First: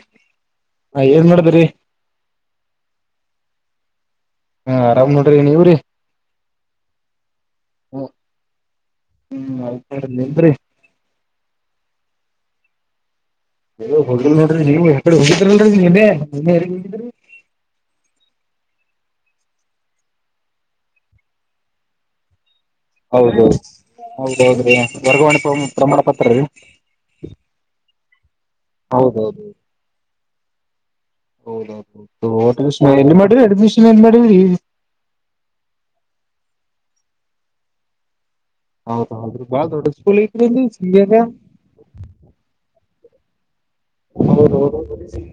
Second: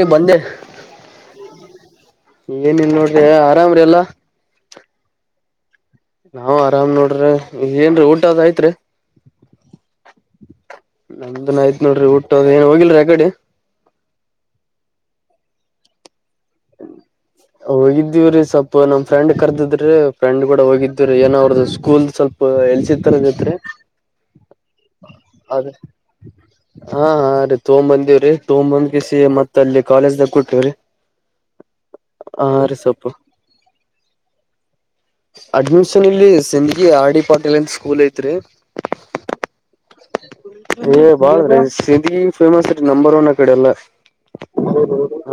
ೀ ಬಂದೆ ಹಾ ಏನ್ ಮಾಡದ್ರಿ ಏನಿಲ್ಲ ನೋಡ್ರಿ ಆರಾಮ್ರ ಎಲ್ಲ ಹಾ ಆರಾಮ್ ನೋಡ್ರಿ ನೀವ್ರರಿ ನಾವವು ಆರಾಮ್ ನೋಡ್ರಿ ಏನ್ರಿ ಹ್ಮ್ ಊಟದಯ್ತ್ರಿ ಆಯ್ತ್ ನೋಡ್ರಿ ನಿಮ್ದ್ರಿ ನಮ್ದನ್ ಆಯ್ತ್ ನೋಡ್ರಿ ಊಟ ಏನ್ ಹೋಗಿಲ್ರಿ ಆಗಡೆ ಹೋಗ ನೋಡಿ ನೀವುಡೆ ಹೋಗಿದ್ರಲ್ರಿ ನೀನ್ನೇ ಹೋಗಿದ್ದೀವ್ರೀ ಸ್ವಲ್ ಇ ನಮ್ಮ ಫ್ರೆಂಡ್ ಕರೆದಿದ್ರ ಫ್ರೆಂಡ್ ಕೂಡ ಹೋಗಿದ್ರರು ಏನೋ ಅವ್ರದು ಸ್ಕೂಲ್ ಸ್ವಲ್ಪ ಹೌದೌದು [unintelligible] ಹೌದೌದ್ರಿ ವರ್ಗಾವಾಣೆ ಪ್ರ ಅದ ಪ್ರಮಾಣ ಪತ್ರ ರೀ. ತೊಂಬೊಂದ್ ಕಿಸಿ ಮತ್ತ ಅಲ್ಲಿ ಕಾಲೇಜ್ದಗ ಕೋಟಿವ್ರಿ. ಹೌದನ್ [unintelligible] ಮಾಡ್ರಿ ಅಡ್ಮಿಷನ್ ಏನ್ ಮಾಡ್ರಿ ಅಡ್ಮಿಷನ್ ಇಲ್ಲಿ ಸೆಂದ್ಗಿ ಆರ್ಡಿ ಪಾಟೀಲ್ಂತ ಸ್ಕೂಲ್ ಐತ್ರಿ. ಹೌದೌದ್ರಿ ಬಾಳ ದೊಡ್ಡ ಸ್ಕೂಲ್ ಐತ್ರಿ ಅಲ್ಲಿ ಹೇ ಸಿಂಗ್ಯಾಗ ಬಳ್ ರಿ ಸಿಂದ್ಗಿ ಫೇಮಸ್ ನಂಬರ್ ಒನ್ ಆ ಕಡೆ ಎಲ್ಲ. ಹೌದೌದು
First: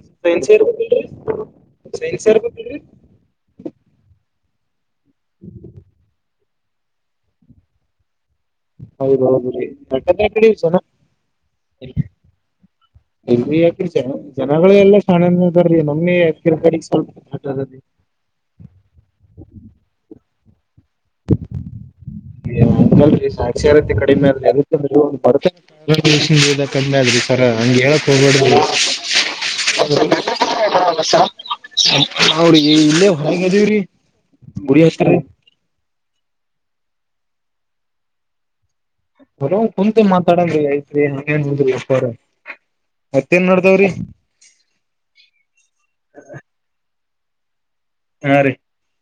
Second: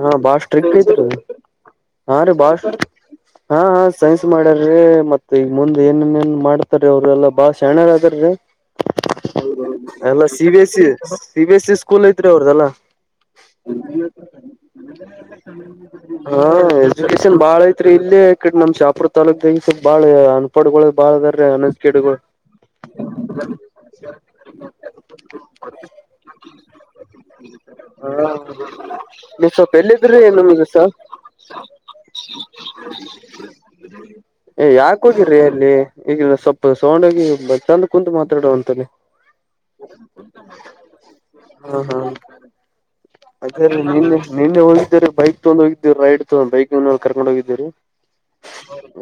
ಹಾ ಬಾಳ ಸೈನ್ಸ್ ಸ್ಟ್ರಿಕ್ ಇರ್ಬೇಕಲ್ರಿ ಐತ್ರಿ ಹಾ ಸೈನ್ಸ್ ರೀ ಬಾಳ ಸ್ಟ್ರಿ ಇರ್ಬೇಕಲ್ರಿ ಹಾ ಹಾ ಸೈನ್ಸ್ ಮಾಡ್ಯರ್ ಹೇ ಮತ್ತ್ ಈಗ ಮುಂದೆ ಏನೇನ್ ಮಾಡ್ತಾರೆ ಅವ್ರ ಎಲ್ಲಾ ಬಾಳ ಶಣರ್ ಅದರಿ ಹೌದೌದ್ರಿ ಎಲ್ಲ ಯಾಕಂದ್ರ ಆ ಸಿ ಕಡೆ ಬಿ ಜನ S C B S school ಐತ್ರಿ ಅವರ್ದಲ್ಲ. ಇಲ್ರಿ ಯಾಕ್ರಿ ಜನ ಜನಗಳು ಎಲ್ಲಾ ಶಾಣೆನ ಅದಾರ್ರಿ ನಮ್ಮೆ ಹಾ ಯಾಕಿರ್ ಕಡೆ ಎಜುಕೇಶನ್ ಬಾಳ ಸ್ವಲ್ಪ ಐತ್ರಿ ಇ ಇಲ್ಲಿಡೆ ನಮ್ ಶಾಪುರ್ ತಾಾಲೂಕು ಈ ಸ ಬಾಳ ಅನ್ಪಾಡ್ಗಳು ಬಾಳ ಅನ್ ಎಜುಕೇಟೆಡ್ ಗಳು ಅಂಗಲ್ರೀ ಸಾಕ್ಷರತೆ ಕಡಿಮೆ [unintelligible] ಸರ ಹಂಗೆ ಹೇಳಕ್ ಹೋಗ್ಬೆಡ್ರಿ. ನೀವ್ ಸ್ವಲ್ಪ ಎಲ್ಲಿದ್ರಿ ನಮ್ಗೆ ಸ [unintelligible] ನ್ರಿ ಇಲ್ಲೇ ಹೊಗಿದೇವ್ರಿ. ಯಾಕ ಹೋಗಿರ್ರಿ ಅಲ್ಲಿ ಈಗ ಸ್ವಲ್ಪ ಸೌಂಡಗಿ ಚಂದ ಕುಂತ ಮಾತಾಡುವಂತಲ್ಲಿ. ಹರ ಕುಂತ ಮಾತಾಡಂಗ್ರೀ ಐತ್ರಿ ಹೇನು ಹಂದ್ರಿ ಎಪ್ಪಾರ ಅದೆ ನಿನ್ನೆ ನಿನ್ನೆ ಹೋಗಿದ್ದರೆ ಬೈಕ್ ತಗೊಂಡ ಹೋಗಿದ್ದೀರು ರೈಡ್ ತಗೊಂಡ ಬೈಕ್ಲ್ಲಿ ಕರ್ಕೊಂಡು ಹೋಗಿದ್ದೀರಿ. ಹಾ ರೀ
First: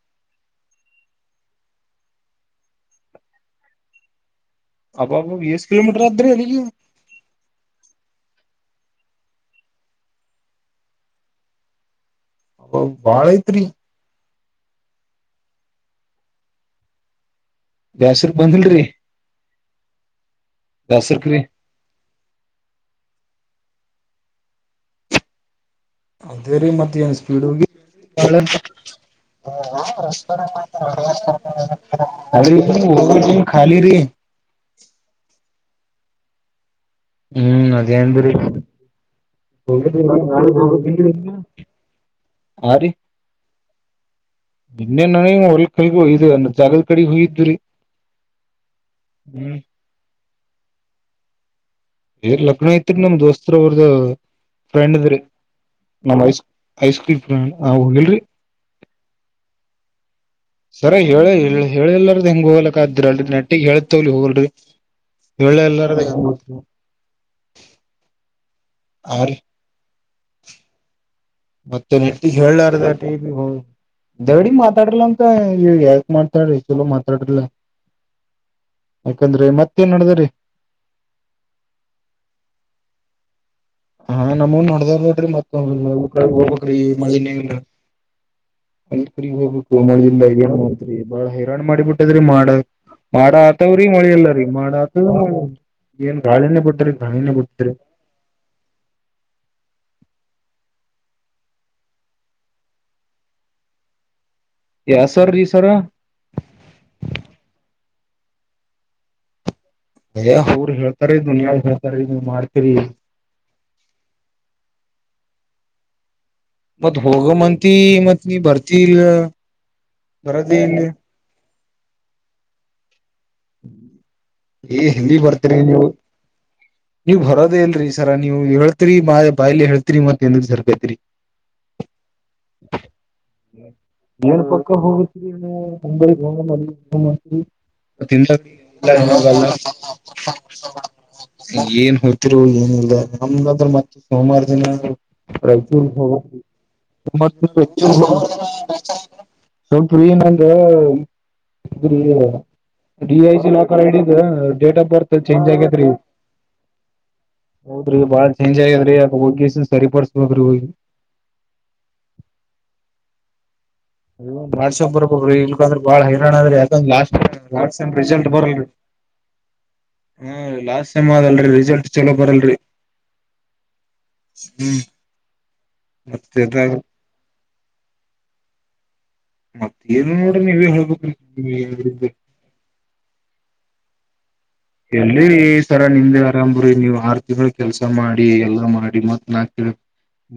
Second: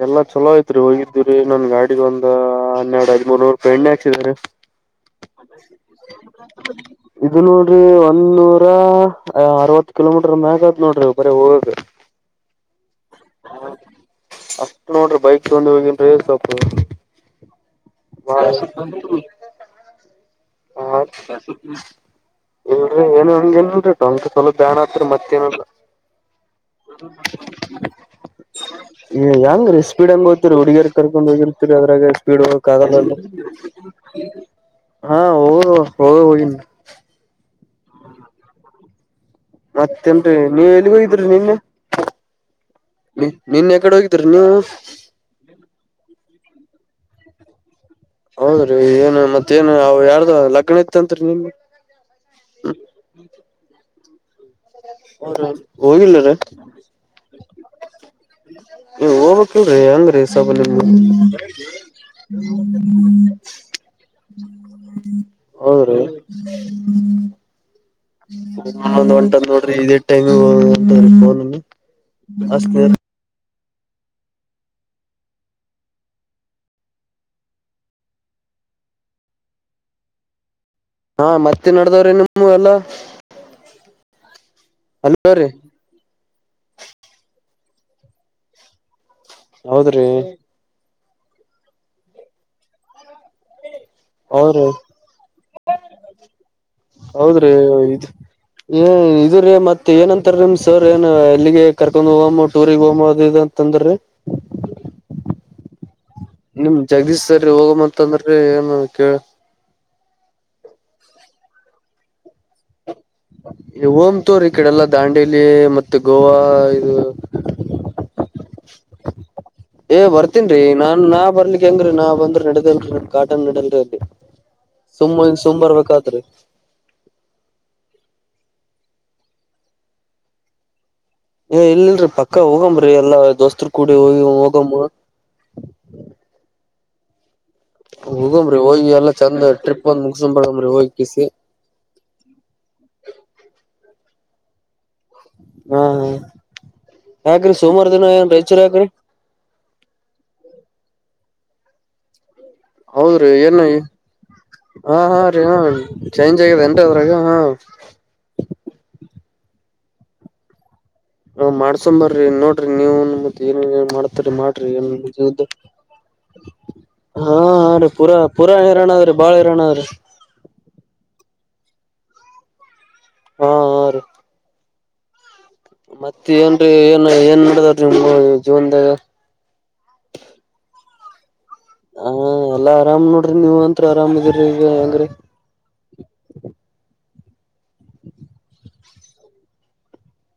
ಎಲ್ಲಾ ಚಲೋ ಐತ್ರಿ ಹೋಗಿದ್. ಇದರಿ ನನ್ ಗಾಡಿಗೆ ಒಂದ್ ಹನ್ನೆರಡು ಹದಿಮೂರ್ನೂರುಪ ಎಣ್ಣೆ ಹಚಿದ್ರಿ. ಅಬ್ಬಾಬ ಎಷ್ಟ್ ಕಿಲೋಮೀಟರ್ ಆದ್ರಿ ಅಲ್ಲಿಗೆ ಇದು ನೋಡ್ರಿ ಒಂದ ನೂರ ಅರವತ್ತು ಕಿಲೋಮೀಟರ್ ಮ್ಯಾಗದ್ ನೋಡ್ರಿ ಬರಿ ಹೋಗಕೆ. ಅಬ್ಬಾಬ್ ಬಾಳ ಐತ್ರಿ ನೋಡ್ರಿ ಬೈಕ್ ತೊಂದು ಹೋಗಿನ್ ಸೊಪ್ಪು ಬ್ಯಾಸರ್ಗ್ ಬಂದಿಲ್ರಿ [unintelligible] ಹ ಬ್ಯಾಸರ್ಕ್ರಿ ಇಲ್ರಿ ಏನು ಹಂಗ [unintelligible] ಸ್ವಲಪ ಬ್ಯಾನ್ ಹತ್ರ ಮತ್ತೇ ಅದೇ ರೀ ಮತ್ ಏನ್ ಸ್ಪೀಡ್ ಹೋಗಿ ಯಂಗ ರಿ ಸ್ಪೀಡಂಗೂತ್ತರು ಹುಡ್ಗೀರ್. ಕರ್ಕೊಂಡ್ ಹೋಗಿರ್ತೀರಿ ಅದ್ರಾಗ ಸ್ಪೀಡ್ ಅದ್ರಿ ಹೋಗಕ್ ಹೋಗೋ ಆಗಲ್ಲ ಟೈಮ್ ಖಾಲಿ ರೀ ಹ ಹ ಹ ಹೋಗಿವ್ನಿ ಹ್ಮ್ ಅದೇಂದ್ರೀ ಮತ್ತೇನ್ರಿ ನೀವ್ ಎಲ್ಲಿಗ್ ಹೋಗಿದ್ರಿ ನಿನ್ನೆ [unintelligible] ಆ ರೀ ನಿನ್ನೆ ಯಕಡೆ ಹೋಗಿದ್ರಿ ನೀವು ನಿನ್ನೆ ನನಗೆ ಹೊಲ್ ಕೈಗಯದು ಅ ಜಾಗಲ್ ಕಡಿ ಹೋಗಿ ಇದ್ದುರಿ ಹೌದ್ರಿ ಏನು ಮತ್ತೇಏನು ಯಾರ್ದ ಲಗ್ನ ಇತ್ತತ್ರಿ ನಿನ್ನಿ ಏ ಲಗ್ನ ಐತ್ರಿ ನಮ್ ದೋಸ್ತ ಅವ್ರದ ಫ್ರೆಂಡ್ದ್ರಿ ಅವ್ರ ರಿ ಹೋಗಿಲ್ಲರಿ ಐಸ್ಕ್ರಲ್ ಫ್ರ್ ಹ ಹೋಗಲ್ರರಿ ನೀ ಹೋಗ್ಕ್ ಇಲ್ರಿ ಅಂಗ್ರೀ ಸರ ಹೇಳ ಹೇಳಿಲ್ಲಾರ್ದ ಹೆಂಗ ಹೋಗ್ಲಕ್ಕ ಆದ್ರಿ ಅಲ್ ನೆಟ್ಟಿಗ್ ಹೇತವಲಿ ಹೋಗಲ್ರರಿ ಹೌದ್ರಿ [unintelligible] ಒ ಒಂಟದ ನೋಡ್ರಿ ಇದೇ ಟೈಮ ಮತ್ತೆ ನಿಟ್ಟಿಗೆ ಹೇಳಾರ್ದ ಟಗಿ ನೀವು ಹ ದೌಡಿ ಮಾತಾಡಲ ಅಂತ ಯಾಕ ಮಾತಾಡ್ರಿ ಚಲೋ ಮಾತಾಡ್ರಿಲ್ಲ ಯಾಕಂದ್ರೆ ಮತ್ತೇನ್ ನಡ್ದ್ರೀ ಹಾ ಮತ್ತೆ ನಡದಾವ್ರ ನಿಮ್ಮ ಎಲ್ಲಾ ಹಾ ನಮೂನ್ ನೋಡ್ದ್ ನೋಡ್ರಿ ಅಲ್ರೀ ಮತ್ತ ಹೋಗ್ಬೇಕ್ರೀ ಮಳಿ ನೇ ಇಲ್ಲ [unintelligible] ಹೋಗ್ಬೇಕು ಹೌದ್ರಿ ಮಳೆಯಿಂದ ಹೇ ಬಾಳ ಹೈರಾಣ ಮಾಡಿ ಬಿಟ್ಟದ್ರಿ ಮಾಡ ಮಾಡ ಹತ್ತವ್ರೀ ಮಳಿಲ್ಲ ರೀ ಹೌದ್ರಿ ಮಾಡಾತ ಏನ್ ಗಾಳಿನೇ ಬಿಟ್ರಿ ಗಣಿನೇ ಹೌದ್ರಿ ಬಿಟ್ರಿ. [inaudible] ಏ ಇದು ರೀ ಮತ್ತ ಏನಂತಾರೀ ಸರ್ ಏನು ಎಲ್ಲಿಗೆ ಕರ್ಕೊಂಡ ಹೋಗು ಟೂರ್ ಹೋಗು ಅದು ಇದು ಅಂತಂದ್ರ ಟ ರಿ ಯ ಸರ್ ರೀ ಸರ್ ನಿಮ ಜಗೀ ಸರಿ ಹೋಗಮ್ಮಂತಂದ್ರೆ ಏನು ಕೇಳ ಯ ಊರ್ ಹೇಳ್ತಾರ ದುನಿಯಾ ಹೇಳ್ತಾರ ನೀವ್ ಮಾಡ್ತೀರಿ ಓಮ ತೋ್ರಿ ಈ ಕಡೆಲ್ಲ ದಾಂಡೇಲಿ ಮತ್ತ ಮತ್ ಹೋಗ ಮಂತಿ ಮತ್ ನೀ ಬರ್ತಿ ಇಲ್ಲ ಬರದ ಇಲ್ಲ ಹಂಗ್ರೀ ನಾ್ಂದ್ರ ನದೇಲ್ ಕಾಟನ್ ನಡಲ್ರಿ ಅಲ್ಲಿ ಏ ಎಲ್ಲಿ ಸುಮ್ಮ್ಿಂದ ಬರ್ತೀರಿ ನೀವು ಸುಮ್ರ್ಬೇಕತ್ರಿ ನೀವ್ ಬರೋದೇ ಇಲ್ರಿ ಸರ ನೀವ್ ಹೇಳ್ತರಿ ಮಾ ಬಾಯಿಲಿ ಹೇಳ್ತಿರಿ ಮತ್ ಎಂದ ಸರ್ಕೈತ್ರಿ ಏ ಇಲ್ರರಿ ಪಕ್ಕ ಹೋಗಂಬ್ರಿ ಎಲ್ಲಾ ದೋಸ್ತರು ಕೂಡಿ ಹೋಗಿ ಹೋಗಮ್ಮ [unintelligible] ಮಂದಿ ಸ ಹೋಗಂಬ್ರಿ ಹೋಗಿ ಎಲ್ಲಾ ಚಂದ ಟ್ರಿಪ್ ಒಂದ್ ಮುಗಸಕೊಂಡ್ ಬರಮ್ರಿ ಹೋಗಿ ಕಿಸಿ [unintelligible] ಏನ್ ಹೇಳ್ತಿರು ಏನ್ಿಲ್ಲ ನಮ್ಂದ್ರ ಮತ್ತೆ ಸೋಮಾರ ದಿನ ಹಾ ರೈಚೂರ ಹೋಗಮ್ ಯಾಕ್ರಿ ಸೋಮವಾರ ದಿನ ಏನ್ ರಾಯಚೂರ್ ಯಾಕ್ರಿ [unintelligible] ಸ್ವಲ್ಪೀ ನಂಗ ಡಿ ಹೌದ್ರಿ ಐ ಸಿ ಏನ್ ಲಾಕರ್ ಐಡಿ ಡೇಟ್ ಆಫ್ ಹಾ ಬರ್ತ್ ಹಾ ರೀ ಚೇಂಜ್ ಹಾ ಆಗ್ಯತ್ೀ ಚೇಂಜ್ ಆಗ್ಯದೇನ್ರಿ ಅದ್ರಾಗ ಹಾ ಹೌದ್ರಿ ಬಾಳ ಚೇಂಜ್ ಆಗ್ಯದ್ರಿ ಅ ಹೋಗಿನ್ ಸರಿಪಡ್ಸ್ಬೋದ್ರಿ ಹೋಗಿ ಹ ಮಾಡ್ಸೊಂಬರ್ರಿ ನೋಡ್ರಿ ನೀವತ್ ಏ ಮಾಡ್ತರಿ ಮಾಡ್ರಿ ಏ ಮಾಡ್ಸಕ್ ಬರ್ಬೇಕ್ರಿ ಇಲ್ಕಂದ್ರ ಬಾಳ ಹೈರಾಣ ಅದ್ರಿ ಯಾಕಂದ್ರ ಲಾಸ್ಟ್ ಹಾ ಹಾ ಲಾಸ್ಟ್ ರೀ ಸೆಮ್ ಪೂರಾ ಪೂರಾ ಹೈರಾಣ ್ರೆ ಬಾಳ ಇರೋನಾದ್ರೆ ಹ್ಮ ಲಾಸ್ಟ್ ೈಮ್ ಆದಲ್ರಿ ರಿಸಲ್ಟ್ ಚಲೋ ಬರಲ್ರಿ ಹಾ ಹ್ಮ್ ಮತ್ತ ಮತ್ತೆ ಏನ್ೀ ಏನ್ ಏನ್ ನೋಡದವ ನಿಮ ಜೀವನ್ದಾಗ ಮತ್ತ ಏನು ನೋಡ್ರಿ ನೀವೇ ಹ ಹೇಳ್ಬೇಕ್ರಿ ಎಾ ಆರಾಮ್ ನೋಡ್ರಿ ನೀವ್ ಅಂತ್ ಆರಾಮಾಗಿರರಿ ಎಲ್ಲಿ ಸರ ನಿಮ್ದೆ ಆರಾಮ್ರಿ ನೀವ್ ಆರ್ ತಿಗಳು ಕೆಲ್ಸ ಮಾಡಿ ಎಲ್ಲಾ ಮಾಡಿ ಮತ್ ನಾ ಕ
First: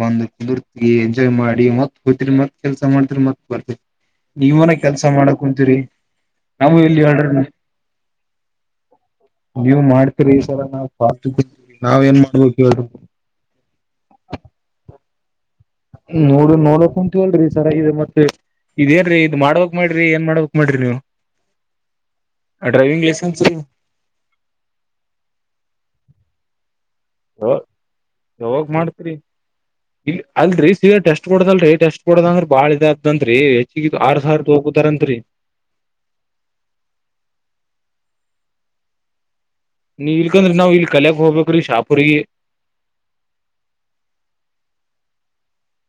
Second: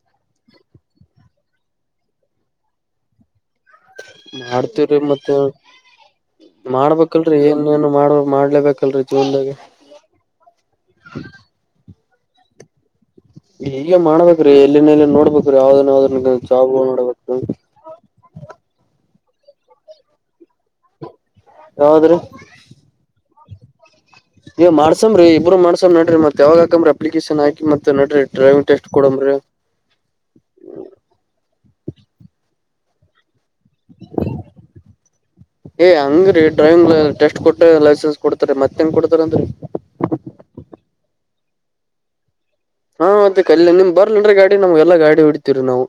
ಬಂದ ಕುಂದರ್ತಿ ಎಂಜಾಯ್ ಮಾಡಿ ಮತ್ ಹೋ್ತರಿ ಮತ್ ಕೆಲ್ಸ ಮಾಡ್ತಿರಿ ಮತ್ ಬರ್ತರಿ ನೀವನ ಮಾಡ್ತೀವ್ರಿ ಕೆಲ್ಸ ಮಾಡ ಮತ್ತ ಕುಂತಿರಿ ಮಾಡ್ಬೇಕಲ್ರರಿ ಏನ್ ಏನು ಮಾಡ ಮಾಡ್ಲೇಬೇಕಲ್ರರಿ ಜೀವನ್ದಾಗ ನೀವ್ ಮಾಡ್ತೀರಿ ಈ ತರ ನಾತ ನಾವ್ ಏನ್ ಮಾಡ್ಬೇಕ ಹೇಳ ಈಗ ಮಾಡ್ಬೇಕ್ರೀ ಎಲ್ಲಿನಲ್ಲಿ ನೋಡ್ಬೇಕ ನೋಡು ನೋಡಕ್ ಅಂತವಲ್ರಿ ಸರ ಇ ಮತ್ತೆ ಇದೇನ್ೀ ಮಾಡ್ಬೇಕಕ್ ಮಾಡ್ರಿ ಏನ್ ಮಾಡ್ಬೇಕಕ್ ಮಾಡ್ರಿ ನೀವು ಯಾವದ್ರೀ [unintelligible] ನೀವ್ ಮಾಡ್ಸಂಬ್ರಿ ಇಬ್ಬರು ಮಾಡಸ್ ನಡ್ರ ಮತ್ ಯಾವಾಗ ಹಾಕ್ರಿ ಅಪ್ಲಿಕೇಶನ್ ಹಾಕಿ ಮತ್ತ ನ್ರರಿ ಡ್ರೈವಿಂಗ್ ಯಾವಾಗ್ ಟೆಸ್ಟ್ ಮಾಡ್ತರಿ ಕೊಡಂಬೀ ಇಲ್ ಅಲ್ರಿ ಸೀರಿ ಟೆಸ್ಟ್ ಕೊಡದಲ್ರರಿ ಟೆಸ್ಟ್ ಕೊಡದಂಗ್ರ ಬಾಳ ಇದ ಅದನ್ರಿ ಏ ಹಂಗ್ರೀ ಡ್ರೈವಿಂಗ್ ಟೆಸ್ಟ್ ಕೊಟ್ಟ ಲೈಸೆನ್ಸ್ ಕೊಡ್ತಾರೆ ಮತ್ತೆಂಗ ಕೊಡ್ತಾರ ಅಂದ್ರರಿ ನೀ ಇಲ್ಕಂದ್ರಿ ನಾವ್ ಇಲ್ ಕಲೆಕ್ ಹೋಗಬೇಕ್ರಿ ಶಾಪೂರಿಗೆ ಹಾ ಮತ್ತೆ ಕಲ್ ನಿಮ್ ಬರ್ಲನ್ರಿೀ ಗಾಡಿ ನಮ್ಗೆಲ್ಲಾ ಗಾಡಿ ಹೊಡತಿೀವರಿ ನಾವು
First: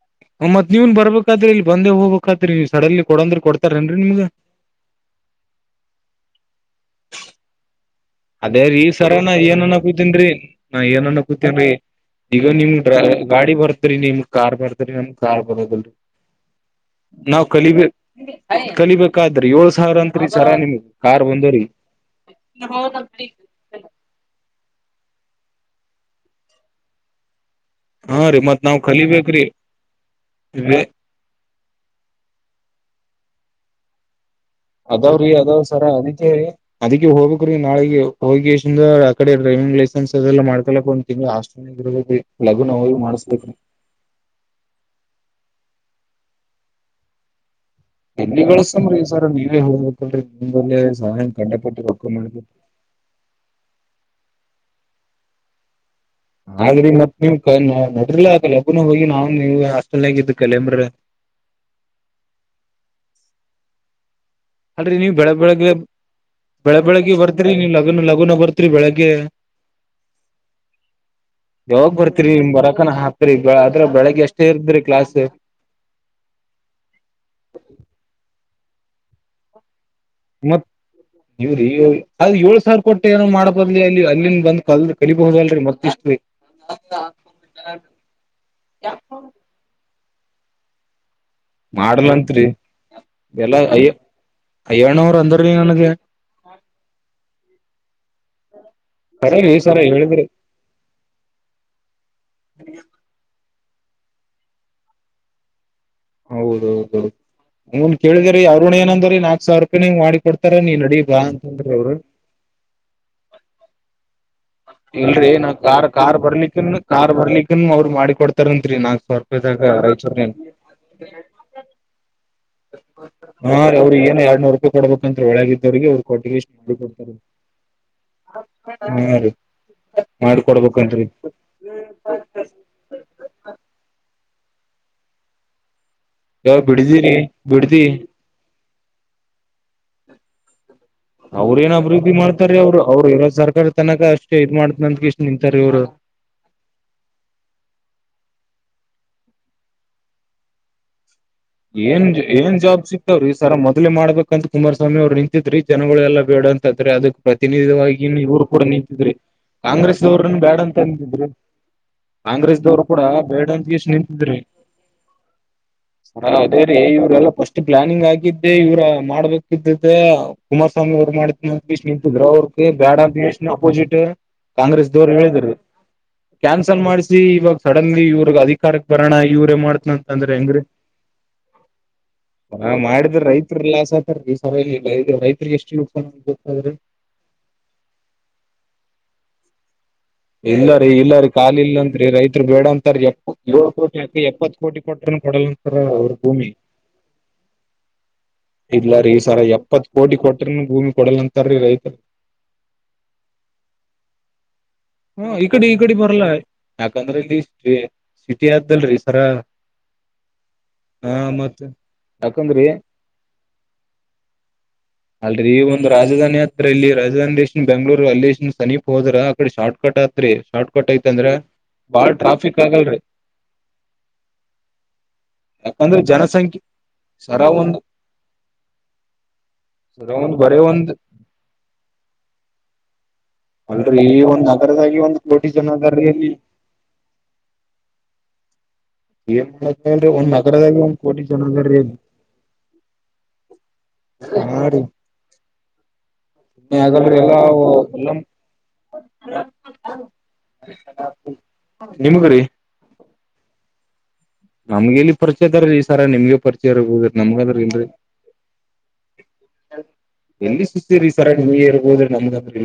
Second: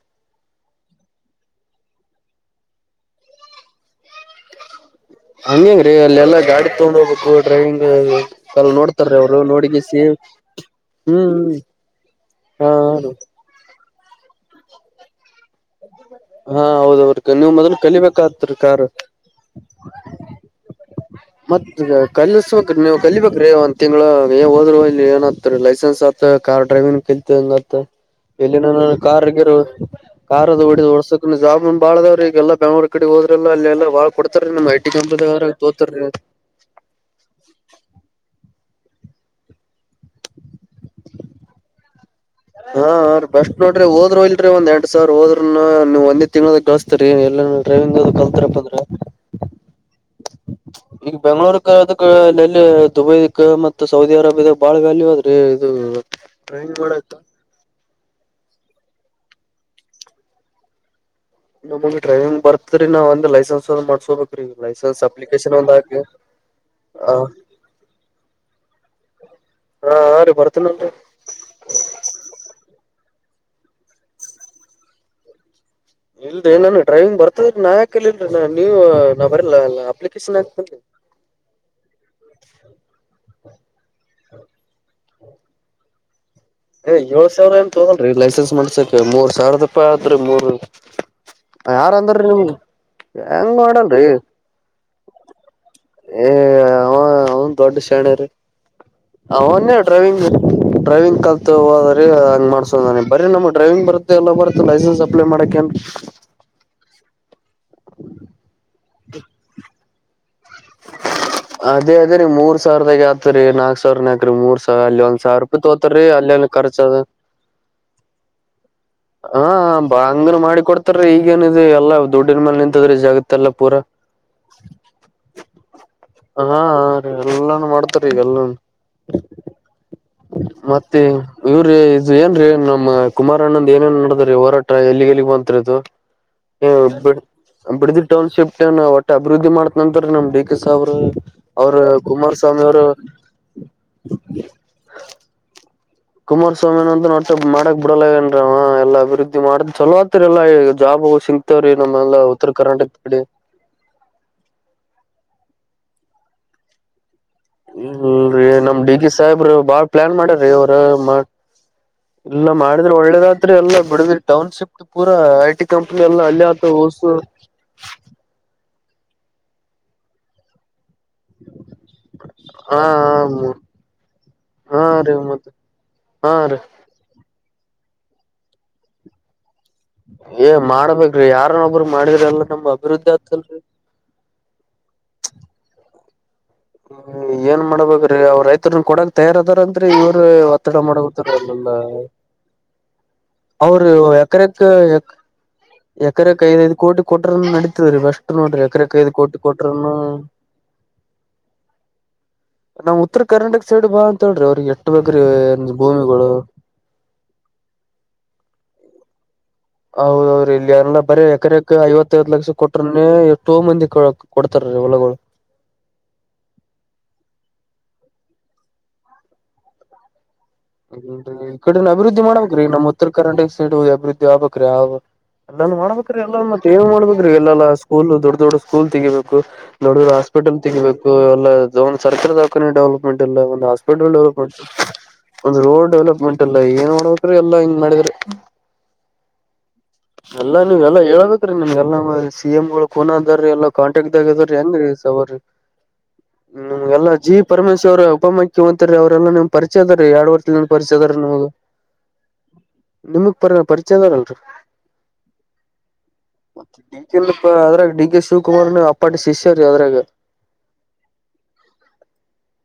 ಮತ್ ನೀವನ್ ಬರ್ಬೇಕಾದ್ರಿ ಇಲ್ಲಿ ಬಂದೇ ಹೋಗ್ಬೇಕಾದ್ರಿ ನೀವು ಸಡನ್ಲಿ ಕೊಡಂದ್ರ ಕೊಡ್ತಾರೇನ್ರೀ ನಿಮ್ಗ ಹಂಗಂಗ್ರೀ ಅಲ್ಲೆಲ್ಲಾ ಗಾಡಿ ತೊಗೊಂಡ್ ಹೋಗ್ಬೇಕು ಡ್ರೈವಿಂಗ್ ಅದೇ ಕಲ್ ರೀ ಈ ಸರ ನೋಡ್ತಾರೀ ನ ಅವ್ರು ಏನನ್ನ ನೋಡಗಿಸಿ ಕೂತನ್ಿ ನಾ ಏನ್ನ್ನ ಹ್ಮ್ ಕೂತನ್ರಿ ಈಗ ನಿಮ ಹಾ ಡ್ರೈ ಗಾಡಿ ಬರ್ತ್ರಿ ನಿಮ ಕಾರ್ ಬರ್ತ್ರಿ ನಮ ಕಾರ್ ಬರದಲ್ರರಿ ಹಾ ಹೌದವ್ರ ನಾವ್ ನೀವ್ ಮೊದ್ಲು ಕಲಿಬೇಕ ಕಲಿಬೇಕಾತ್ರಿ ಕಾರ್ ಕಲಿಬೇಕಾದ್ರಿ ಏಳ್ ಸಾವಿರ ಅತ್ರಿ ಈ ಸರ ನಿಮಗೆ ಮತ್ ಕಲಸ್ಬೇಕ ನೀವು ಕಲಿಬೇಕ ೀ ಒಂದ್ ತಿಂಗ್ಳ ಏ ಹೋದ್ರು ಇಲ್ಲಿ ಏನ್ತ್ರಿ ಲೈಸೆನ್ಸ್ ಆತ್ ಕಾರ್ ಡ್ರೈವಿಂಗ್ ಕಂಗ ಹ್ಮ ಇಲ್ಲಿ ನ ಕಾರ್ -ಗಿರ್ ಕಾರದಹೊಡ್ಸಕನು ಜಾಬ್ ಬಾಳ್ಅದಾವರಿ. ಈಗ ಎಲ್ಲಾ ಬೆಂಗ್ಳೂರು ಕಡೆ ಹೋದ ಅಂದ್ರನು ಅಲ್ಲಿ ಎಲ್ಲರ ಬಾಳ ಕೊಡ್ತಾರೆ ನಮ್ಮ ಅದಾವ್ರಿ ಐಟಿಕಂಪನಿದಾಗ ಅದಾವ್ ಸರ ಅದರಾಗತೋಗತಾರಿ. ಅದಕ್ಕೆ ಅದಕ್ಕೆ ಹೋಗಬೇಕ್ರೀ ನಾಳಿಗೆ ಹೋಗಿ ಕೆಸಿಂದ ಆ ಕಡೆ ಡ್ರೈವಿಂಗ್ ಲೈಸೆನ್ಸ್ ಅದೆಲ್ಲ ಮಾಡ್ಕಲಕ್. ಒಂದ ತಿಂಗ್ಳ ಅಿ [inaudible] ಹಾ, ಬೆಸ್ಟ್ ನೋಡ್ರಿ ಹೋದ್ರು ಇಲ್ರಿ ಒಂದ್ ಎಂಟ ಸಾವಿರ ಹೋದ್ರನು ನೀವು ಒಂದೇ ತಿಂಗಳದಗ ಗಳಿಸ್ತಿರಿ ಎಲ್ಲ ಡ್ರೈವಿಂಗ್ ಅದು ಕಲ್ತಾರಪ್ಪ ಎಲ್ಲಿಿಸ ಅಂದ್ರ ಸ ನೀವೇ ಹೇಬೇಕಲ್ [unintelligible] ಈಗ ಬೆಂಗಳೂರ್ಕ ಅದಕ ಅಲ್ಲಿ ಎಲ್ಲಿದುಬೈಕ್ ಮತ್ತ ಸೌದಿ ಅರೇಬಿಯ ಬಾಳ ವ್ಯಾಲ್ಯೂ ಆದ್ರಿ ಇದು ಡ್ರೈವಿಂಗ್ ಹಾಗ್ರಿ ಮತ್ತ ಮಾಡಾಕ ನೀವ್ ಕ [unintelligible] ಅ ಅದ ಲಬ್ಬ [unintelligible] ನ ಹೋಗಿ ನಾವು ನೀವು ಹಾಸ್ಟಲ್ ಆಗ ಇದ ಕಲಂಬ್ರಿ ನಮಗ್ ಡ್ರೈವಿಂಗ್ ಬರ್ತ್ರಿದ್ರಿ. ನಾವ್ ಅಂದ್ರಾ ಲೈಸೆನ್ಸ್ ಅವು ಮಾಡಸ್ಕೋಬೇಕ್ರೀ ಅಲ್ರಿ ಲೈಸೆನ್ಸ್ ನೀವ್ ಬೆಳ ಅಪ್ಲಿಕೇಶನ್ ಬೆಳಗ್ಗೆ ಒಂದಹಾಕಿ ಬೆಳ ಬೆಳಿಗ್ಗೆ ಬರ್ತೀರಿ ನೀವು ಲಗುನ- ಲಗುನ ಬರ್ತೀರಿ ಬೆಳಿಗ್ಗೆ. ಹಾ ಹಾ ರೀ ಬರ್ತೇನಲ್ರಿ ಯಾವಾಗ ಬರ್ತೀರಿ ನಿಮ ಬರಕಾನ ಹ ಅದ್ರ ಬೆಳಗ್ಗೆ ಅಷ್ಟೇ ಇರ್ತದ್ರಿ ಕ್ಲಾಸ್ ಇಲ್ರಿ ನನ್ಗ ಡ್ರೈವಿಂಗ್ ಬರ್ತದ್ರಿ ನಾ ಯಾಕ ಕಲಿಲ್ರಿ. ನೀವು ನಾ ಬರಿಲ್ಲ ಕೃಷ್ಣ [inaudible] ಇವ್ರ ಅ ಏಳು ಸಾವಿರ ಕೊಟ್ಟೆ ಏನೋ ಮಾಡೋ ಬದ್ಲಿ, ಅಲ್ಲಿ ಅಲ್ಲಿನ್ ಬಂದ್ ಕಲ್ ಕಲಿಬಹುದ ಅಲ್ರರಿ ಮತ್ತ ಇಷ್ಟ ಏ ಏಳ್ ಸಾವಿರ ಏನ್ ತಗಲ್ರಿ ಲೈಸೆನ್ಸ್ ಮಾಡಸಕ. ಮೂರ್ ಸಾವಿರದಪ ಆದ್ರರಿ ಮೂರ್ ಯಾರಂದ್ರಿ ಮಾಡಲಂತ್ರಿ ನಿಮ್ಗ ಹೆಂಗ ಎಲ್ಲಾ ಅಯ್ಯ ಮಾಡಲ್ರಿ, ಅಯ್ಯಣ್ಣವ್ರ ಅಂದ್ರಿ ನನಗೆ ಏ ಅವ, ಅವಾ ದೊಡ್ಡ ಸ್ಯಾಣರಿ. ಕರೆ ಅವನ್ನೇ ಸರ ಡ್ರೈವಿಂಗ್ ಹೇಳಿದ್ರಿ ಡ್ರೈವಿಂಗ್ ಕಲ್ತ್ ಹೋದ್ರಿ ಹಂಗ್ ಮಾಡ್ಸೋ ನ ಬರೆನಮ್ಮಗ, ಡ್ರೈವಿಂಗ್ ಬರುತ್ತ ಎಲ್ಲ ಬರ್ತ ಲೈಸೆನ್ಸ್ ಅಪ್ಲೈ ಮಾಡಕಏನ್, ಹೌದೌದು, ಹನ್ ಕೇಳಿದ್ರೀ ಅವ್ರುನ ಏನಂದ್ರೀ ನಾಕ್ ಸಾವಿರ ರೂಪಾಯಿ ನಿಮಗಮಾಡಿ ಕೊಡ್ತೀ, ಅದೇ ಅದೇ ರಿ ಮೂರ್ ಸಾವಿರದಾಗ ಆತರಿ ನಾಕ್ ಸಾವಿರನ ಆ ಇಲ್ರರಿ ನಾ ಕಾರ್- ಕಾರ್ ಅಲ್ಲೇನ್ ಬರ್ಲಿಕನ್ ಖರ್ಚ ಅದ ಕಾರ್ ಬರ್ಲಿಕನ್ ಅವರು ಮಾಡಿ ಕೊಡ್ತಾರಂತ್ರಿ. ನಾ ಹಾ, ಬಾ ಹಂಗ ಮಾಡಿ ಕೊಡ್ತಾರ ಈಗೇಏನದು ಎಲ್ಲಾ ದುಡ್ಡ್ ಹಾ ರ ಅವ್ರಿಗೆ ಏನ್ ಎರಡ್ನೂರು ರೂಪಾಯಿ ಕೊಡ್ಬೇಕಂತ್ರೆ ಒಳಗಿದ್ದವ್ರಿಗೆ ಅವ್ರು ಕೋಟ್ಟಗೇಸಿಂದ ಹಾ ಮಾಡಿ ರೀ ಕೊಡ್ತಾರಂತೆ. - ಎಲ್ಲಾನು ಮಾಡ್ತಾರ ಈಗೆಲ್ಲ. ಮತ್ತೆ ಮಾಡ್ಕೊಡ್ಬೇಕಂತ್ರಿ ಇವ್ರ ಇ ಏನ್ ರೀ ನಮ್ಮ ಕುಮಾರ ಅಣ್ಣಂದ ಏನೇನ್, ಹೊರಾಟ ಎಲ್ಲಿಗೆ ಎಲ್ಲಿಗ್ ಬಂತ್ರಿ ಅದು. ಯಾವ ಬಿಡ್ದಿರಿ ಬಿಡ್ದಿ ಟೌನ್ ಶಿಪ್ಟ ಒಟ್ಟ ಅಭಿವೃದ್ಧಿ ಮಾಡತೀನಿ ಅಂತರಿ ನಮ್ ಡಿ, ಕೆ ಸಾಬ್ರು ಅವ್ರ ಏನ್ ಅಭಿವೃದ್ಧಿ ಮಾಡತಾರೆ. ಅವ್ರು ಅವರು ಇರೋ ಸರ್ಕಾರ ಇರತನಕ ಅಷ್ಟೇ ಇದ್ ಮಾಡ್ತನಂತ ಕೆಸಿಂದಇಷ್ಟ್ ನಿಂತಾರೆ ಇವ್ರ. ಕುಮಾರಸ್ವಾಮಿನಂತನ ಮಾಡಕ್ ಬಿಡಲ್ಲಾಗ ನ್ರಿ ಅವಾ. ಎಲ್ಲಾ ಅಭಿವೃದ್ಧಿ ಮಾಡ್ದ ಚಲೋ ಆಕಗತಿರಿ ಎಲ್ಲ ಈಗ ಜಾಬ ಸಿ ಏನ್ -ಏನ್ ಜಾಬ್ ಸಿಕ್ತಾವ್ರಿ ಸರ ಮೊದ್ಲೇ ಮಾಡ್ಬೇಕಂತ ಕುಮಾರಸ್ವಾಮಿ ಅವ್ರಿ ಜನಗಳೇಲ್ಲ ಬೇಡ ಅಂತದ್ರಿ ಅದಕ್, ಪ್ರತಿನಿಧವ ಇವ್ರು ಇಲ್ರಿ ಕೂಡ ನಮ್ ಡಿ ಕೆ ನಿಂತಿದ್ರಿ ಸಾಹೇಬ್ರು ಬಾಳ್ ಕಾಂಗ್ರೆಸ್ವ್ರದನ್ ಬ್ಯಾಡ ಅಂತ ನಿಂತಿದ್ರಿ, ಇಲ್ಲ ಮಾಡಿದ್ರೆ ಒಳ್ಳೇದಾತ್ರಿ ಎಲ್ಲಾ ಬಿಡದ್ರಿ ಟೌನ್ ಶಿಫ್ಟ್ ಪೂರ ಐ, ಟಿ ಕಂಪನಿ. ಹ, ಅದೇ ರೀ ಇವ್ರೆಲ್ಲಾ ಫಸ್ಟ್ ಪ್ಲಾನಿಂಗ್ ಆಕಿದ್ದೆ ಇವ್ರ ಮಾಡ್ಬೇಕ ಕುಮಾರ್ ಸ್ವಾಮಿ ಸ್ವಾಮಿ ಅವ್ರು ಮಾಡ್ತೀ ನಂತಿದ್ರರು ಅವ್ರ ಹಾ ಬ್ಯಾಡಂತಗೆಸಿಂದ ಅಪೋಸಿಟ್, ಹಾ ಕಾಂಗ್ರೆಸ್ ರೀ ದವರು ಮತ್ ಹೇಳಿದರು ಹಾ ರೀ ಕ್ಯಾನ್ಸಲ್ ಮಾಡ್ಸಿ ಇವಾಗ ಸಡನ್ಲಿ ಇವ್ರಗ್ ಅಧಿಕಾರಕ್ಕೆ ಬರೋಣ. ಇವ್ರೇ ಮಾಡ್ತನ ಅಂತ ಅಂದ್ರೆ ಏ ಹೆಂಗ್ರೀ, ಮಾಡ್ಬೇಕ್ರಿ ಯಾರನೊಬ್ರು ಮಾಡಿದ್ರ ಎಲ್ಲ ನಮ್ ಅಭಿವೃದ್ಧಿ ಮಾಡಿದ್ರ ಆತಲ್ರರಿ ರೈತ್ರಗಿಲಾಸ್ ಆತದ ರಿ ಈ ಸರ್, ಎಷ್ಟುಪು [inaudible] ಏನ್ ಮಾಡಬೇಕ್ರೀ ಅವ್ರುರೈತರನು ಕೊಡಕ್ ತಯಾರದಾರಂತ. ಆದ್ರ ಇವ್ರೆ ಇಲ್ಲ ಒತ್ತಡ ರೀ ಇಲ್ಲ ಮಾಡಕತಾರ ರೀ ಕಾಲ ಒೊಂದು ಇಲ್ಲ ಅಂತ್ರಿ [unintelligible] ರೈತರು ಬೇಡ ಅಂತಾರ ಎಪ್ಪ ಏಳ್ ಅವರು ಕೋಟಿ ಹಾಕಿ ಎಪ್ಪತ್ ಎಕರೆಕ್, ಕೋಟಿ ಕೊಟ್ರನು ಕೊಡಲ್ಲ ಅಂತಾರ ಅವ್ರ ಎಕರೆಕ್ಕ ಭೂಮಿ ಐದ- ಐದು ಕೋಟಿ ಕೊಟ್ರನು ನಡತಾದ್ರೀ ಬೆಸ್ಟ್ ನೋಡ್ರಿ. ಇಲ್ಲ ಎಕರೆಕ್ ಐದು ರೀ ಕೋಟಿ ಸರ ಎಪ್ಪತ್ ಕೊಟ್ರನು. ಕೋಟಿ ಕೊಟ್ರನು ಭೂಮಿ ಕೊಡಲ್ ಅಂತಾರೀ ರೈತರ್, ನಮ್ ಉತ್ತರ ಕರ್ನಾಟಕ ಸೈಡ್ ಬಾ ಅಂತ ಹೇಳ್ರಿ ಅವ್ರಿಗೆ ಎಟ್ಟ ಬೇಕು, ಹ ಈ ಕಡೆ ಈ ಕಡೆ ಬರ್ಲ್ಲ ಯಾಕಂದ್ರೆ ಇಲ್ಲಿ ಸಿಟಿ ಆದಲ್ೀ ಸರಾ ಹೌದೌ್ರಿ ಇಲ್ಲಿ ಅಲ್ಲ ಬರೀ ಮತ್ ಎಕರೆಕ್ ಐವತ್ತೈಐವತ್ತು ಲಕ್ಷ ಯಾಕಂದ್ರಿ ಕೊಟ್ರನೆ ಎಷ್ಟೋ ಮಂದಿ ಕೊ ಅಲ್ೀ ಈ ಒಂದು ರಾಜಧಾನಿ ಹತ್ರ ಇಲ್ಲಿ ರಾಜಧಾನಿಷ್ಟ ಬೆಂಗಳೂರು ಅಲ್ಲಿ ಸನೀಪ್ ಹೋದ್ರ ಅ ಕಡೆ ಶಾರ್ಟ ಕಟ್ ಆತ್ರತ್ರಿ ಹೀ ಈ ಕಡ ಅಭಿವೃದ್ಧಿ ಮಾಡ್ಬ್ರೀ ನಮ್ಮ್ ಆಗಲ್ರಿ ಉತ್ತರ ಕರ್ನಾಟಕ ಸೈಡ್ ಅಭಿವೃದ್ಧಿ ಆಗ್ಬೇಕಕ್್ರಿ ಆ ಅಲ್ಲಾನನ್ ಯಾಕಂದ್ರೆ ಮಾಡ್ಬೇಕ್ರೀ ಎಲ್ಲ ಜನಸಂಖ್ಯೆ ಮತ್ತತ್ ಏನ್ ಮಾಡ್ಬೇಕ್ರಿ ಸರ ಎಲ್ಲಾ ಒಂದ್ ಸ್ೂಲ್ ದೊಡ್ಡ ದೊಡ್ ಸ್ಕೂಲ್ ತೆಗಿಬೇಕು ದೊಡ್ಡ ಸರ ಒಂದ್ ಹಾಸ್ಪಿಟಲ್ ಬರೇ ಒಂದ್ ತಗಬೇಕು ಎಲ್ಲನ್ ಸರ್ಕಾರಾರಿ ದಾಖಾನ ಡ ಂಲ್ಲ ಒ ಅಲ್ರರಿ ಹಾಸ್ಪಿಟಲ್ ಒಂದ್ ಡೆವಲಪೆಂಟ ನಗರದಾಗಿ ಒಂದ್ ಕೋಟಿ ಒಂದು್ ಜನ ರೋಡ್ ಅದಾರೀ ಅಲ್ಲಿ ಡೆವಲಪ್ಮೆಂಟ್ ಎಲ್ಲ ಏನ್ ಮಾಡೋಡ್ಬೇಕ್ರ ಎಲ್ಲಾ ಹಿಂಗ ಮಾಡಿದ್ರೆ ಎ ಎಲ್ಲಾ ನೀವ್ ಎಲ್ಲ ಹೇಳ್ಬೇಕ್ರೀ ನಿಮ್ಗೆಲ್ಲ ಸಿ ಎಂ ಗಳು ೋನ್ ಅದಾರ ಎಲ್ಲಾ ಹಾ ರೀ ಕಾಂಟ್ಯಾಕ್ಟ್ಾಗ್ಯದ್ರ ಸವರು ನಿಮ್ಗೆಲ್ಲಾ ಆಗಲ್ರಿ ಜಿ ಎಲ್ಲಾ ಪರಮೇಶ್ವರ ಎಲ್ಲ ಉಪಮುಖ್ಯಂತ್ರಿ ಅವರೆಲ್ಲಾ ನಿಮ್ ಪರಿಚಯ ಅದ ರ ಎರಡ್ ವರ್ಷ ಪರಿಚಯದ ಹೋಗ ನಿಮ್ ಕರಿ ನಿಮಗ್ ಪರಿ ಪರಿಚಯ ಅದಾರಲ್ರರಿ ನಮ್ಗೆ ಎಲ್ಲಿ ಪರಿಚಯ ಅದಾರ ಈ ಸರ ನಿಮ್ಗೆ ಪರಿಚಯ ಇರ್ಬುದ ನಮ್ಗ ಇಲ್ಪಾ ಅದ್ರನ್ೀ ಅದ್ರಾಗ ಡಿ ಕೆ ಶಿವಕುಮಾರ್ನು ಅಪ್ಪಾಟಿ ಶಿಷ್ಯರಿ ಅದ್ರಾಗ ಎಲ್ಲಿ ಸುಸ್ತೀ್ರೀ ಸರ ನೀ ಇರ್ ಹೋದ್ರಿ ನಮ್ದಗಂದ್ರ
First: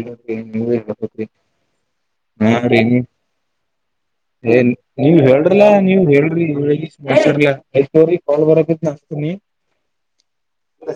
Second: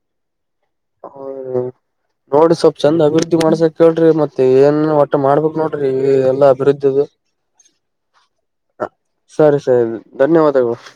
ಹ ನೋಡ್ರಿ ಸ್ವಲ್ಪ್ ಚಂದ ಅಭಿವೃದ್ಧಿ ಮಾಡ್ಸಕ್ ಕೇಳ್ರಿ ಮತ್ತೆ ಏನ್ ಒಟ್ಟ ನೀವ್ ಮಾಡ್ಬಕ್ ಹೇಳ್ರಲ್ಲಾ ನೋಡ್ರಿ ನೀವ್ ಹೇಳ್ರಿ ಎಲ್ಲಾ ಹೇಳ್ ಅಿವೃದ್ಧ ಮಾಡ್ಸರ್ಲಾ ಆಯ್ತ್ ತೋರಿ ಕಾಲ್ ಬರಕತ್ ನಾ ಹಚ್ತೀನಿ ಸರಿ ಸರಿ ಧನ್ಯವಾದಗಳು [inaudible]